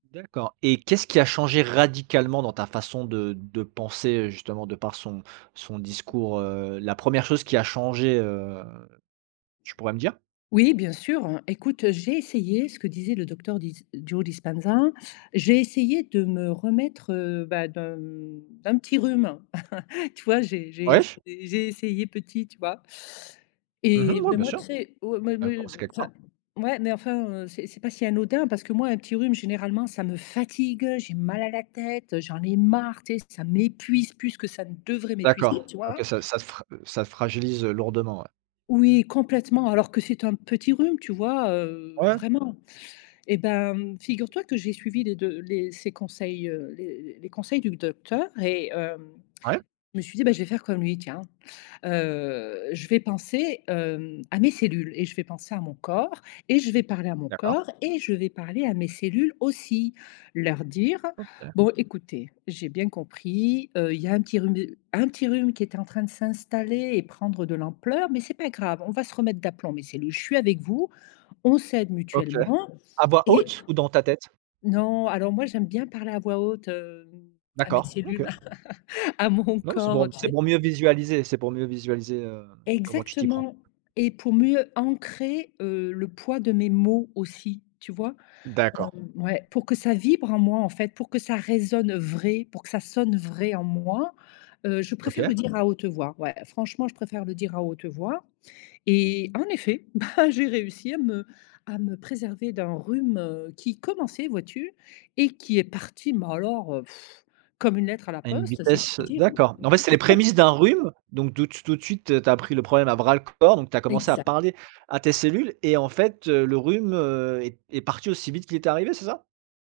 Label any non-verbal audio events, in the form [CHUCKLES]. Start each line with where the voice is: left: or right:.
right: D'accord, et qu'est-ce qui a changé radicalement dans ta façon de de penser, heu, justement, de par son son discours? Heu, la 1re chose qui a changé, heu, tu pourrais me dire?
left: Oui, bien sûr, écoute, heu, j'ai essayé ce que disait le docteur Dis Joe Dispenza, j'ai essayé de me remettre, heu, bah, d'un, hem, d'un petit rhume, [CHUCKLES] tu vois? J'ai j'ai essay
right: Ouais.
left: j'ai essayé petit, tu vois?
right: Mmh
left: Et
right: mh, ouais,
left: mais
right: bien
left: moi, tu
right: sûr!
left: sais, oh, mais
right: Il fallait
left: me
right: commencer quelque
left: enfin,
right: part.
left: ouais, mais, enfin, heu, c'est c'est pas si anodin, parce que, moi, un petit rhume, généralement, ça me fatigue, heu, j'ai mal à la tête, heu, j'en ai marre, tu sais, ça m'épuise plus que ça ne devrait m'épuiser,
right: D'accord,
left: tu vois?
right: OK, ça ça te ça te fragilise, heu, lourdement, ouais.
left: Oui, complètement, alors que c'est un petit rhume, tu vois? Heu,
right: Ouais.
left: vraiment. Eh ben, figure-toi que j'ai suivi les 2 les ses conseils, heu, les les conseils du docteur et, heu,
right: Ouais.
left: je me suis dit: «Bah, je vais faire comme lui, tiens. Heu, je vais penser, hem, à mes cellules et je vais penser à mon corps, et je vais parler à mon
right: D'accord.
left: corps et je vais parler à mes cellules, aussi. Leur dire:
right: OK.
left: "bon écoutez, j'ai bien compris, heu, il y a un petit rhume de un petit rhume qui est en train de s'installer et prendre de l'ampleur, mais c'est pas grave, on va se remettre d'aplomb, mes cellules, je suis avec vous, on s'aide
right: OK.
left: mutuellement
right: À voix
left: et"»
right: haute, ou dans ta tête?
left: non, alors moi j'aime bien parler à voix haute, hem, à mes
right: D'accord, OK.
left: cellules, [CHUCKLES] à mon
right: Non, c'est pour
left: corps, tu
right: c'est
left: sais?
right: pour mieux visualiser c'est pour mieux visualiser, heu, comment tu t'y prends.
left: Exactement! Et pour mieux ancrer, heu, le poids de mes mots aussi, tu vois? Hem,
right: D'accord.
left: ouais, pour que ça vibre en moi, en fait, pour que ça résonne, heu, vrai, pour que ça sonne vrai, en moi, heu, je préfère
right: OK.
left: le dire à haute voix. Ouais, franchement, je préfère le dire à haute voix et en effet, bah, j'ai réussi à me à me préserver d'un rhume, heu, qui commençait, vois-tu? Et qui est parti, mais alors, [BLOWS AIR] comme une lettre à la
right: À une
left: poste, si je
right: vitesse
left: puis
right: heu,
left: dire.
right: d'accord, en fait, c'est les
left: [CHUCKLES]
right: prémices d'un rhume, donc de tout tout de suite, tu as pris le problème à bras le corps, donc tu as commencé à
left: Exact.
right: parler à tes cellules et en fait, heu, le rhume, heu, est est parti aussi vite qu'il était arrivé c'est ça?